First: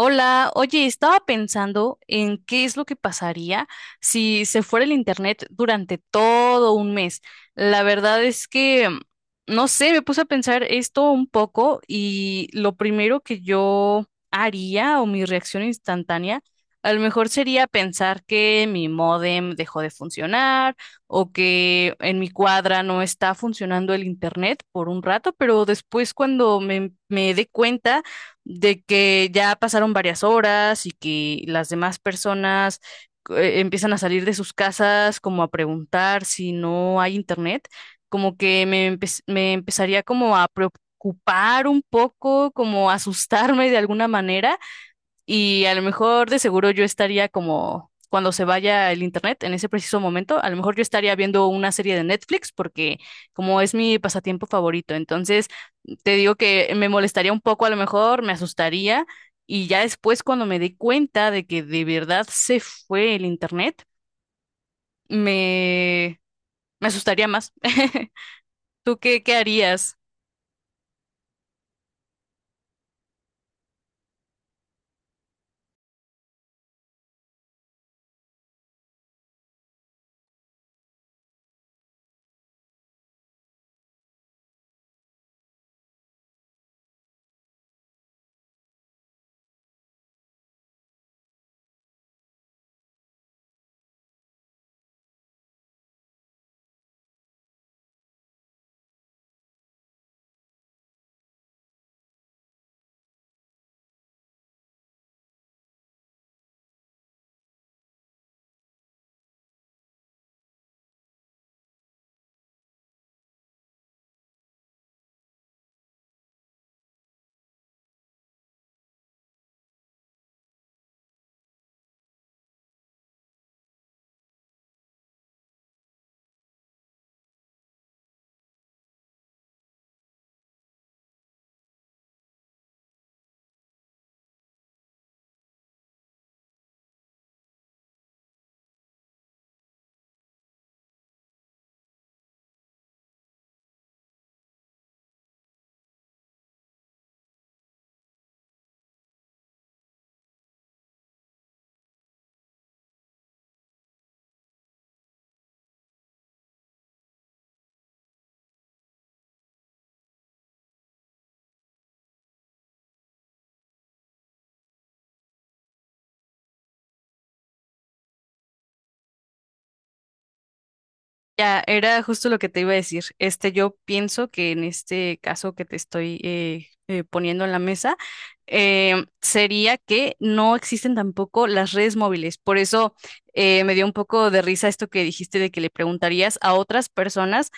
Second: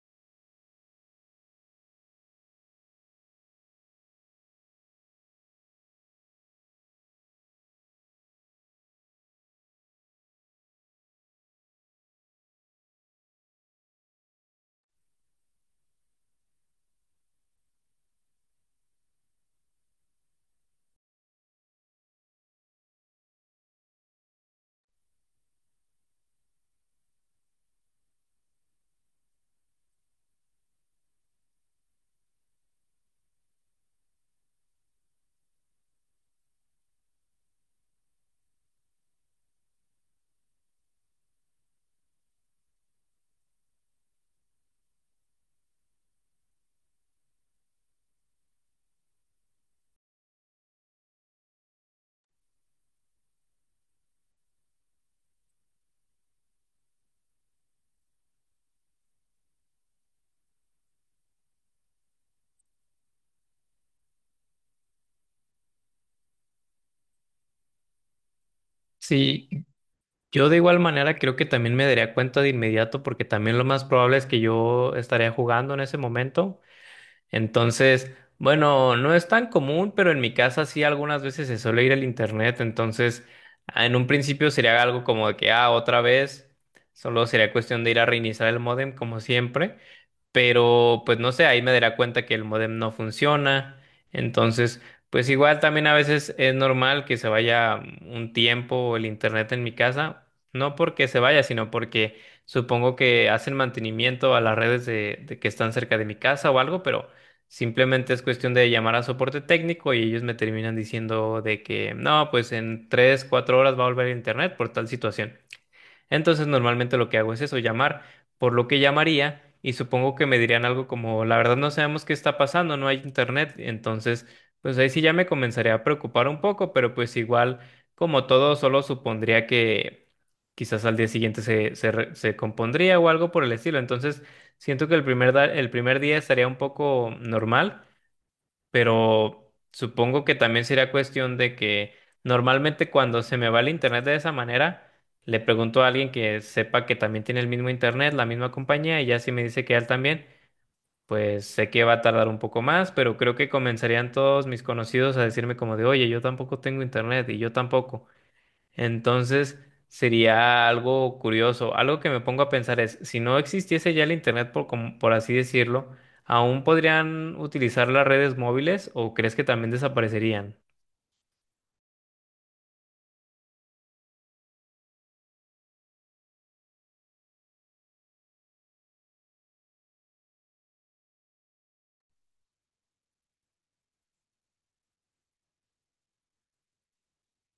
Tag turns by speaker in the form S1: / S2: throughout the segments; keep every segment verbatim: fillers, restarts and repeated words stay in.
S1: Hola, oye, estaba pensando en qué es lo que pasaría si se fuera el internet durante todo un mes. La verdad es que, mm, no sé, me puse a pensar esto un poco y lo primero que yo haría o mi reacción instantánea, a lo mejor sería pensar que mi módem dejó de funcionar o que en mi cuadra no está funcionando el internet por un rato, pero después cuando me, me dé cuenta de que ya pasaron varias horas y que las demás personas eh, empiezan a salir de sus casas como a preguntar si no hay internet, como que me, empe- me empezaría como a preocupar un poco, como a asustarme de alguna manera. Y a lo mejor de seguro yo estaría como cuando se vaya el internet en ese preciso momento, a lo mejor yo estaría viendo una serie de Netflix porque como es mi pasatiempo favorito, entonces te digo que me molestaría un poco, a lo mejor me asustaría. Y ya después cuando me di cuenta de que de verdad se fue el internet, me, me asustaría más. ¿Tú qué, qué
S2: Sí,
S1: harías?
S2: yo de igual manera creo que también me daría cuenta de inmediato porque también lo más probable es que yo estaría jugando en ese momento. Entonces, bueno, no es tan común, pero en mi casa sí algunas veces se suele ir al internet. Entonces, ah, en un principio sería algo como de que, ah, otra vez, solo sería cuestión de ir a reiniciar el módem como siempre, pero pues no sé, ahí me dará cuenta que el modem no funciona. Entonces, pues igual también a veces es normal que se vaya un tiempo el internet en mi casa, no porque se vaya, sino porque supongo que hacen mantenimiento a las redes de, de que están cerca de mi casa o algo, pero simplemente es cuestión de llamar a soporte técnico y ellos me terminan diciendo de que no, pues en tres, cuatro horas va a volver el internet por tal situación. Entonces, normalmente lo que hago es eso, llamar, por lo que llamaría y supongo que me dirían algo como, la verdad no sabemos qué está pasando, no hay internet. Entonces, pues ahí sí ya me comenzaría a preocupar un poco, pero pues igual, como todo, solo supondría que quizás al día siguiente se, se, re- se compondría o algo por el estilo. Entonces, siento que el primer, da- el primer día estaría un poco normal, pero supongo que también sería cuestión de que normalmente cuando se me va el internet de esa manera, le pregunto a alguien que sepa que también tiene el mismo internet, la misma compañía, y ya si me dice que él también, pues sé que va a tardar un poco más, pero creo que comenzarían todos mis conocidos a decirme como de, oye, yo tampoco tengo internet y yo tampoco. Entonces sería algo curioso. Algo que me pongo a pensar es, si no existiese ya el Internet, por, como- por así decirlo, ¿aún podrían utilizar las redes móviles o crees que también desaparecerían?
S1: Ya, era justo lo que te iba a decir. Este, yo pienso que en este caso que te estoy eh, eh, poniendo en la mesa, eh, sería que no existen tampoco las redes móviles. Por eso eh, me dio un poco de risa esto que dijiste de que le preguntarías a otras personas,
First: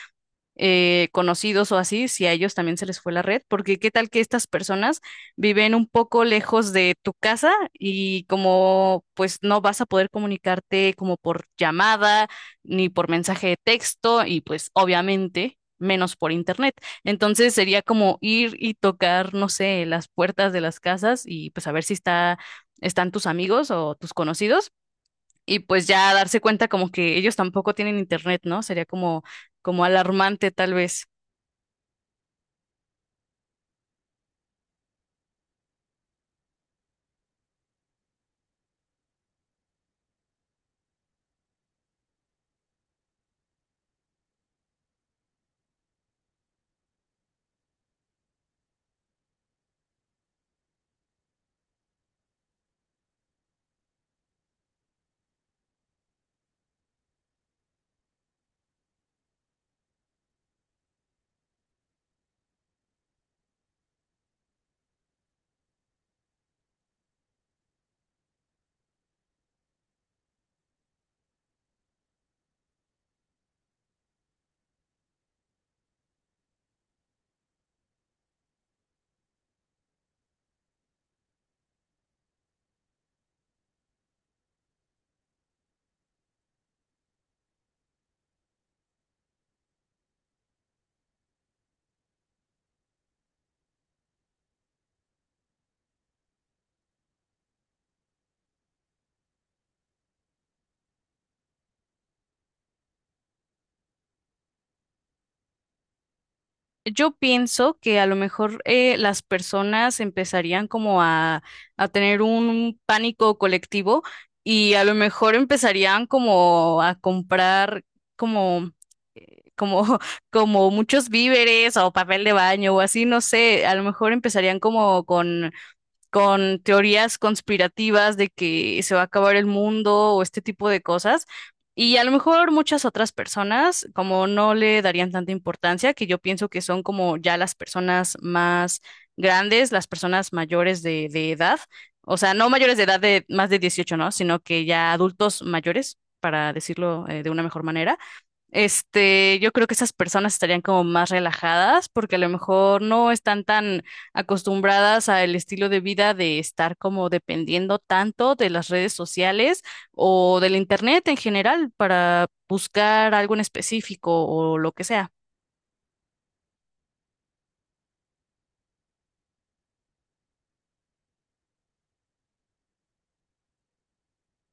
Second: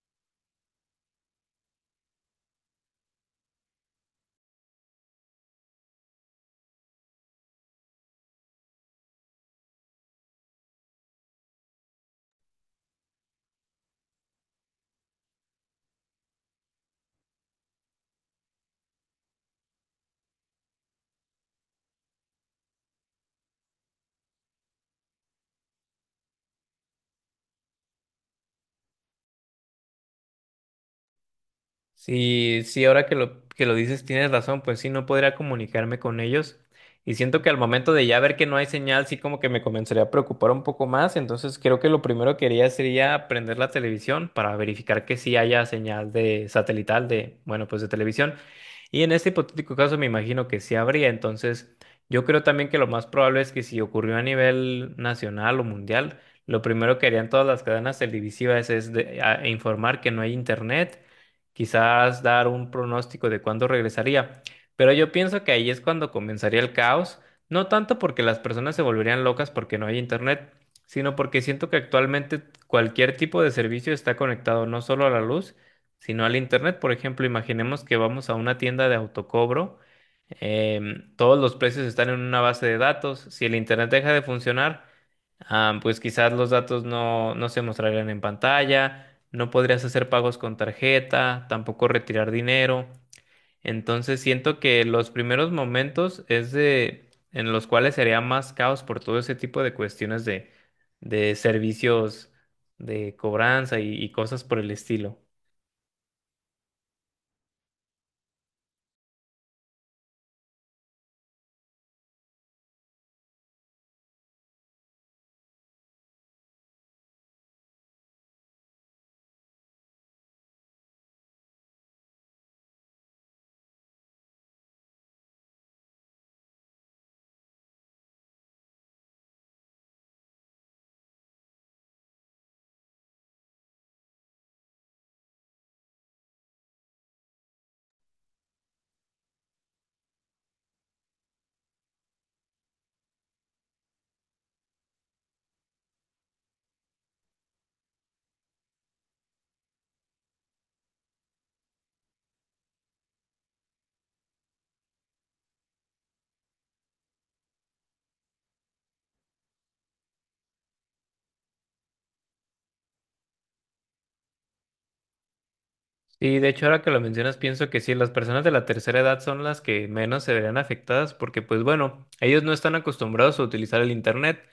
S1: eh, conocidos o así, si a ellos también se les fue la red, porque qué tal que estas personas viven un poco lejos de tu casa y como pues no vas a poder comunicarte como por llamada ni por mensaje de texto y pues obviamente menos por internet. Entonces sería como ir y tocar, no sé, las puertas de las casas y pues a ver si está, están tus amigos o tus conocidos y pues ya darse cuenta como que ellos tampoco tienen internet, ¿no? Sería como, como alarmante tal vez.
S2: Sí, sí, ahora que lo, que lo dices tienes razón, pues sí, no podría comunicarme con ellos. Y siento que al momento de ya ver que no hay señal, sí como que me comenzaría a preocupar un poco más. Entonces creo que lo primero que haría sería prender la televisión para verificar que sí haya señal de satelital, de, bueno, pues de televisión. Y en este hipotético caso me imagino que sí habría. Entonces yo creo también que lo más probable es que si ocurrió a nivel nacional o mundial, lo primero que harían todas las cadenas televisivas es de- a- informar que no hay internet, quizás dar un pronóstico de cuándo regresaría. Pero yo pienso que ahí es cuando comenzaría el caos, no tanto porque las personas se volverían locas porque no hay internet, sino porque siento que actualmente cualquier tipo de servicio está conectado no solo a la luz, sino al internet. Por ejemplo, imaginemos que vamos a una tienda de autocobro. Em, todos los precios están en una base de datos. Si el internet deja de funcionar, Ah, pues quizás los datos no, no se mostrarían en pantalla, no podrías hacer pagos con tarjeta, tampoco retirar dinero. Entonces siento que los primeros momentos es de en los cuales sería más caos por todo ese tipo de cuestiones de, de servicios de cobranza y y cosas por el estilo.
S1: Yo pienso que a lo mejor eh, las personas empezarían como a, a tener un pánico colectivo y a lo mejor empezarían como a comprar como, eh, como, como muchos víveres o papel de baño o así, no sé, a lo mejor empezarían como con con teorías conspirativas de que se va a acabar el mundo o este tipo de cosas. Y a lo mejor muchas otras personas como no le darían tanta importancia, que yo pienso que son como ya las personas más grandes, las personas mayores de, de edad, o sea, no mayores de edad de más de dieciocho, ¿no? Sino que ya adultos mayores, para decirlo, eh, de una mejor manera. Este, yo creo que esas personas estarían como más relajadas porque a lo mejor no están tan acostumbradas al estilo de vida de estar como dependiendo tanto de las redes sociales o del internet en general para buscar algo en específico o lo que sea.
S2: Y de hecho, ahora que lo mencionas, pienso que sí, las personas de la tercera edad son las que menos se verán afectadas porque, pues bueno, ellos no están acostumbrados a utilizar el Internet.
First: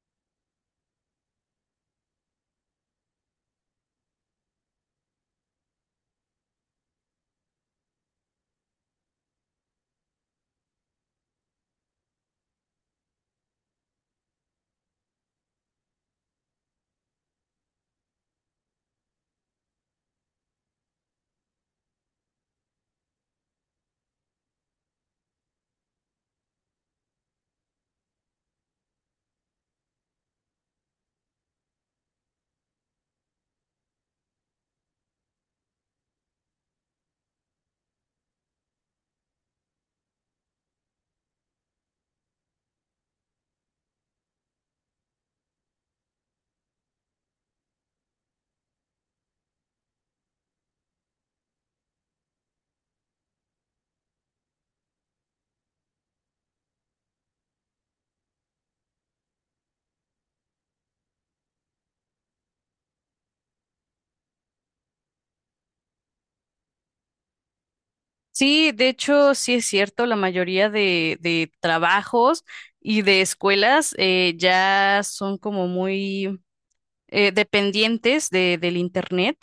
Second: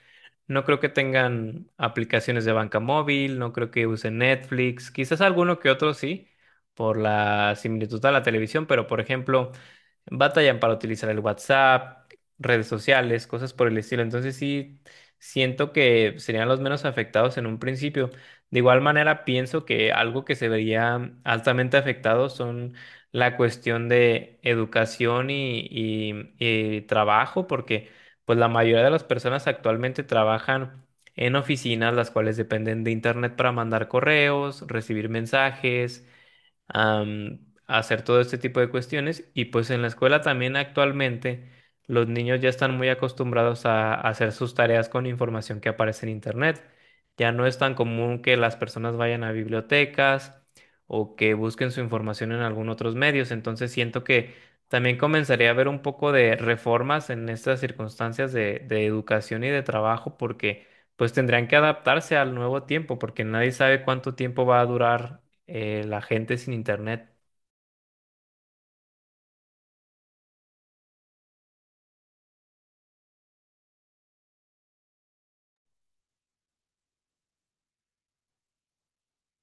S2: No creo que tengan aplicaciones de banca móvil, no creo que usen Netflix, quizás alguno que otro sí, por la similitud a la televisión, pero por ejemplo, batallan para utilizar el WhatsApp, redes sociales, cosas por el estilo. Entonces sí, siento que serían los menos afectados en un principio. De igual manera, pienso que algo que se vería altamente afectado son la cuestión de educación y, y- y trabajo, porque pues la mayoría de las personas actualmente trabajan en oficinas, las cuales dependen de internet para mandar correos, recibir mensajes, am, hacer todo este tipo de cuestiones. Y pues en la escuela también actualmente los niños ya están muy acostumbrados a, a hacer sus tareas con información que aparece en Internet. Ya no es tan común que las personas vayan a bibliotecas o que busquen su información en algún otros medios. Entonces siento que también comenzaría a haber un poco de reformas en estas circunstancias de, de educación y de trabajo, porque pues tendrían que adaptarse al nuevo tiempo porque nadie sabe cuánto tiempo va a durar eh, la gente sin internet.
S1: Sí, de hecho, sí es cierto, la mayoría de, de trabajos y de escuelas eh, ya son como muy eh, dependientes de, del internet.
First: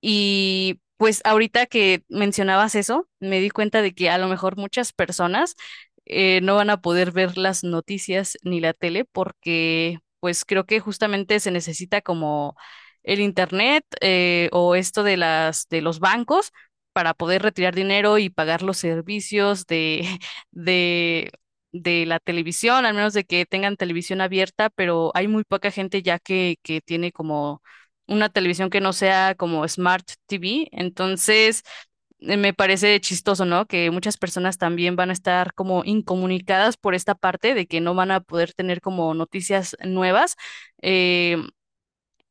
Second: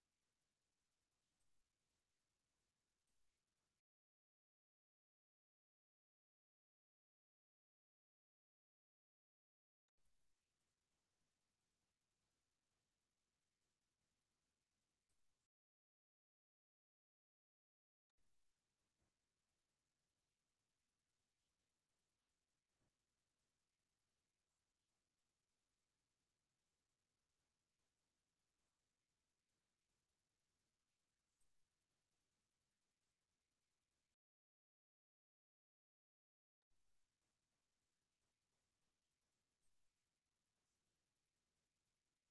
S1: Y pues ahorita que mencionabas eso, me di cuenta de que a lo mejor muchas personas eh, no van a poder ver las noticias ni la tele porque pues creo que justamente se necesita como el internet, eh, o esto de las de los bancos para poder retirar dinero y pagar los servicios de de de la televisión, al menos de que tengan televisión abierta, pero hay muy poca gente ya que que tiene como una televisión que no sea como Smart T V. Entonces, eh, me parece chistoso, ¿no? Que muchas personas también van a estar como incomunicadas por esta parte de que no van a poder tener como noticias nuevas. Eh,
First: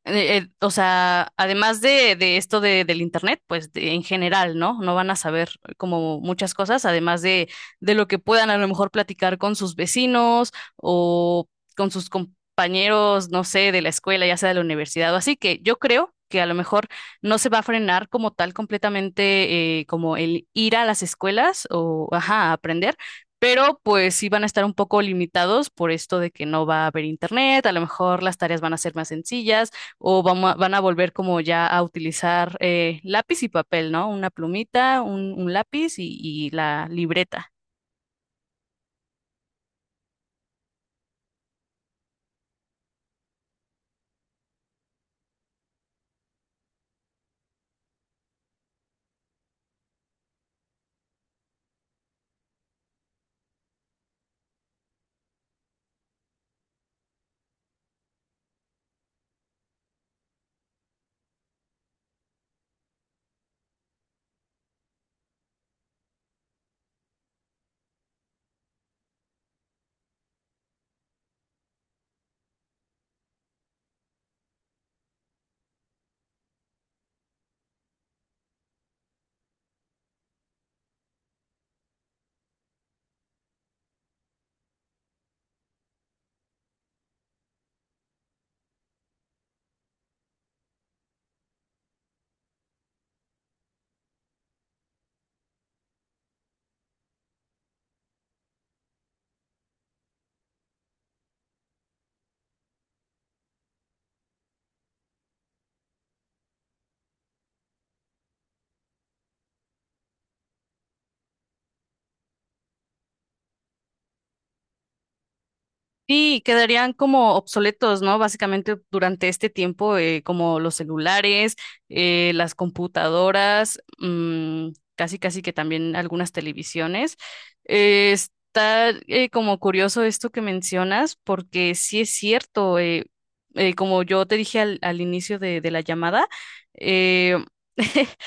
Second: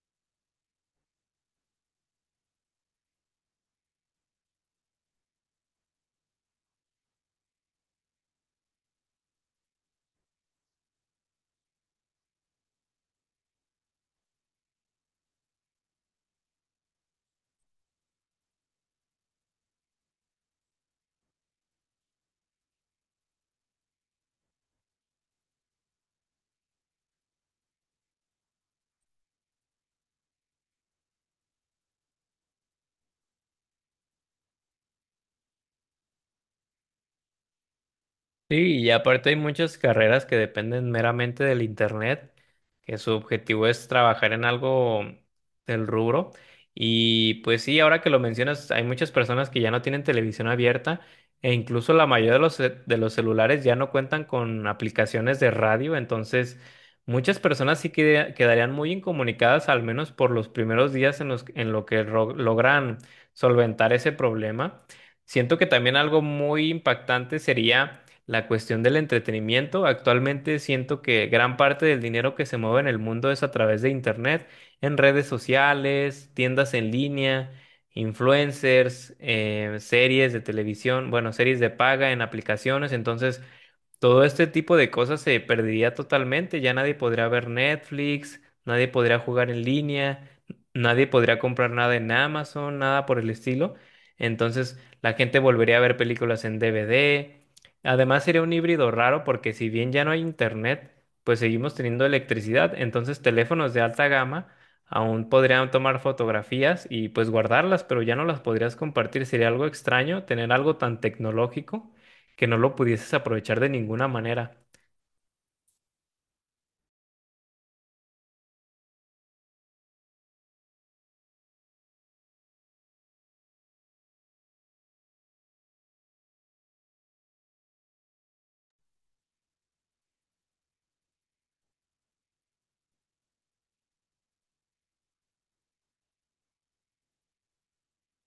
S1: eh, eh, o sea, además de, de esto de, del internet, pues de- en general, ¿no? No van a saber como muchas cosas, además de, de lo que puedan a lo mejor platicar con sus vecinos o con sus compañeros, no sé, de la escuela, ya sea de la universidad o así, que yo creo que a lo mejor no se va a frenar como tal completamente, eh, como el ir a las escuelas o, ajá, a aprender. Pero pues sí van a estar un poco limitados por esto de que no va a haber internet, a lo mejor las tareas van a ser más sencillas, o vamos a- van a volver como ya a utilizar, eh, lápiz y papel, ¿no? Una plumita, un, un lápiz y, y la libreta.
S2: Sí, y aparte hay muchas carreras que dependen meramente del internet, que su objetivo es trabajar en algo del rubro. Y pues sí, ahora que lo mencionas, hay muchas personas que ya no tienen televisión abierta e incluso la mayoría de los, ce- de los celulares ya no cuentan con aplicaciones de radio, entonces muchas personas sí que quedarían muy incomunicadas, al menos por los primeros días en los, en lo que ro- logran solventar ese problema. Siento que también algo muy impactante sería la cuestión del entretenimiento. Actualmente siento que gran parte del dinero que se mueve en el mundo es a través de internet, en redes sociales, tiendas en línea, influencers, eh, series de televisión, bueno, series de paga en aplicaciones. Entonces, todo este tipo de cosas se perdería totalmente, ya nadie podría ver Netflix, nadie podría jugar en línea, nadie podría comprar nada en Amazon, nada por el estilo. Entonces la gente volvería a ver películas en D V D. Además sería un híbrido raro porque si bien ya no hay internet, pues seguimos teniendo electricidad. Entonces teléfonos de alta gama aún podrían tomar fotografías y pues guardarlas, pero ya no las podrías compartir. Sería algo extraño tener algo tan tecnológico que no lo pudieses aprovechar de ninguna manera.
S1: Sí quedarían como obsoletos, ¿no? Básicamente durante este tiempo, eh, como los celulares, eh, las computadoras, mm, casi casi que también algunas televisiones. Eh, está eh, como curioso esto que mencionas, porque sí es cierto, eh, eh, como yo te dije al, al inicio de, de la llamada, eh,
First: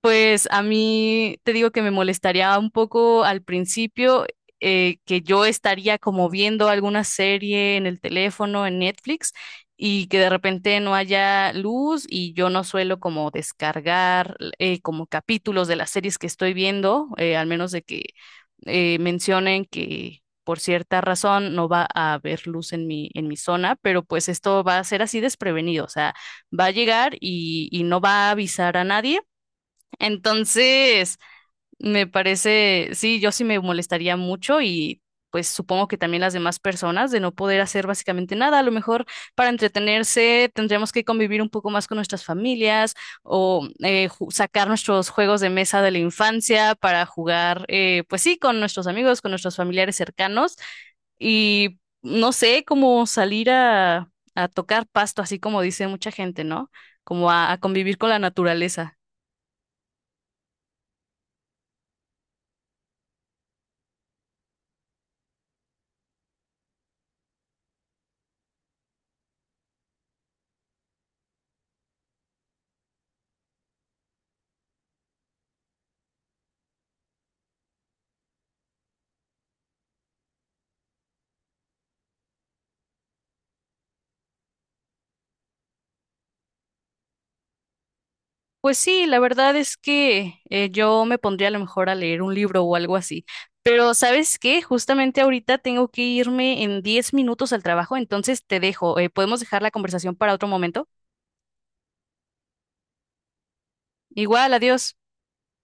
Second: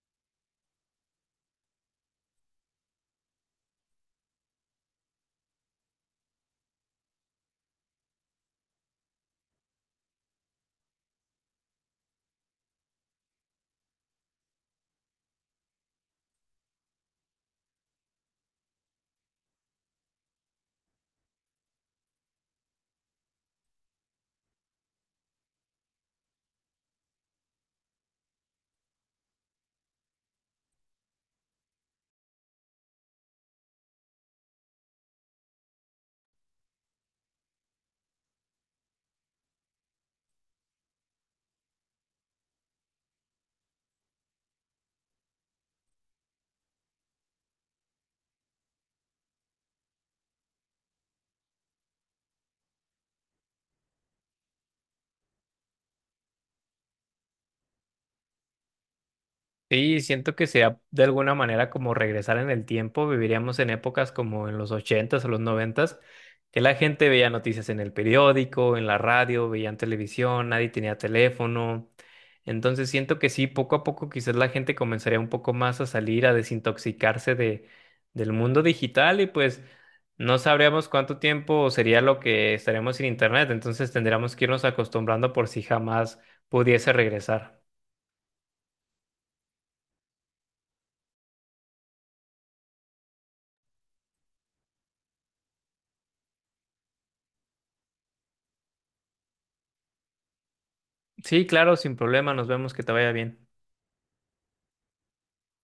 S1: Pues a mí te digo que me molestaría un poco al principio, eh, que yo estaría como viendo alguna serie en el teléfono, en Netflix, y que de repente no haya luz y yo no suelo como descargar eh, como capítulos de las series que estoy viendo, eh, al menos de que eh, mencionen que por cierta razón no va a haber luz en mi, en mi zona, pero pues esto va a ser así desprevenido, o sea, va a llegar y y no va a avisar a nadie. Entonces, me parece, sí, yo sí me molestaría mucho y pues supongo que también las demás personas de no poder hacer básicamente nada. A lo mejor para entretenerse tendríamos que convivir un poco más con nuestras familias o eh, ju- sacar nuestros juegos de mesa de la infancia para jugar, eh, pues sí, con nuestros amigos, con nuestros familiares cercanos y no sé, como salir a, a tocar pasto, así como dice mucha gente, ¿no? Como a a convivir con la naturaleza.
S2: Sí, siento que sea de alguna manera como regresar en el tiempo. Viviríamos en épocas como en los ochentas o los noventas, que la gente veía noticias en el periódico, en la radio, veían televisión, nadie tenía teléfono. Entonces siento que sí, poco a poco quizás la gente comenzaría un poco más a salir, a desintoxicarse de, del mundo digital y pues no sabríamos cuánto tiempo sería lo que estaríamos sin internet. Entonces tendríamos que irnos acostumbrando por si jamás pudiese regresar.
S1: Pues sí, la verdad es que, eh, yo me pondría a lo mejor a leer un libro o algo así. Pero ¿sabes qué? Justamente ahorita tengo que irme en diez minutos al trabajo, entonces te dejo. Eh, ¿podemos dejar la conversación para otro momento?
S2: Sí, claro, sin problema, nos vemos, que te vaya bien.
S1: Igual, adiós.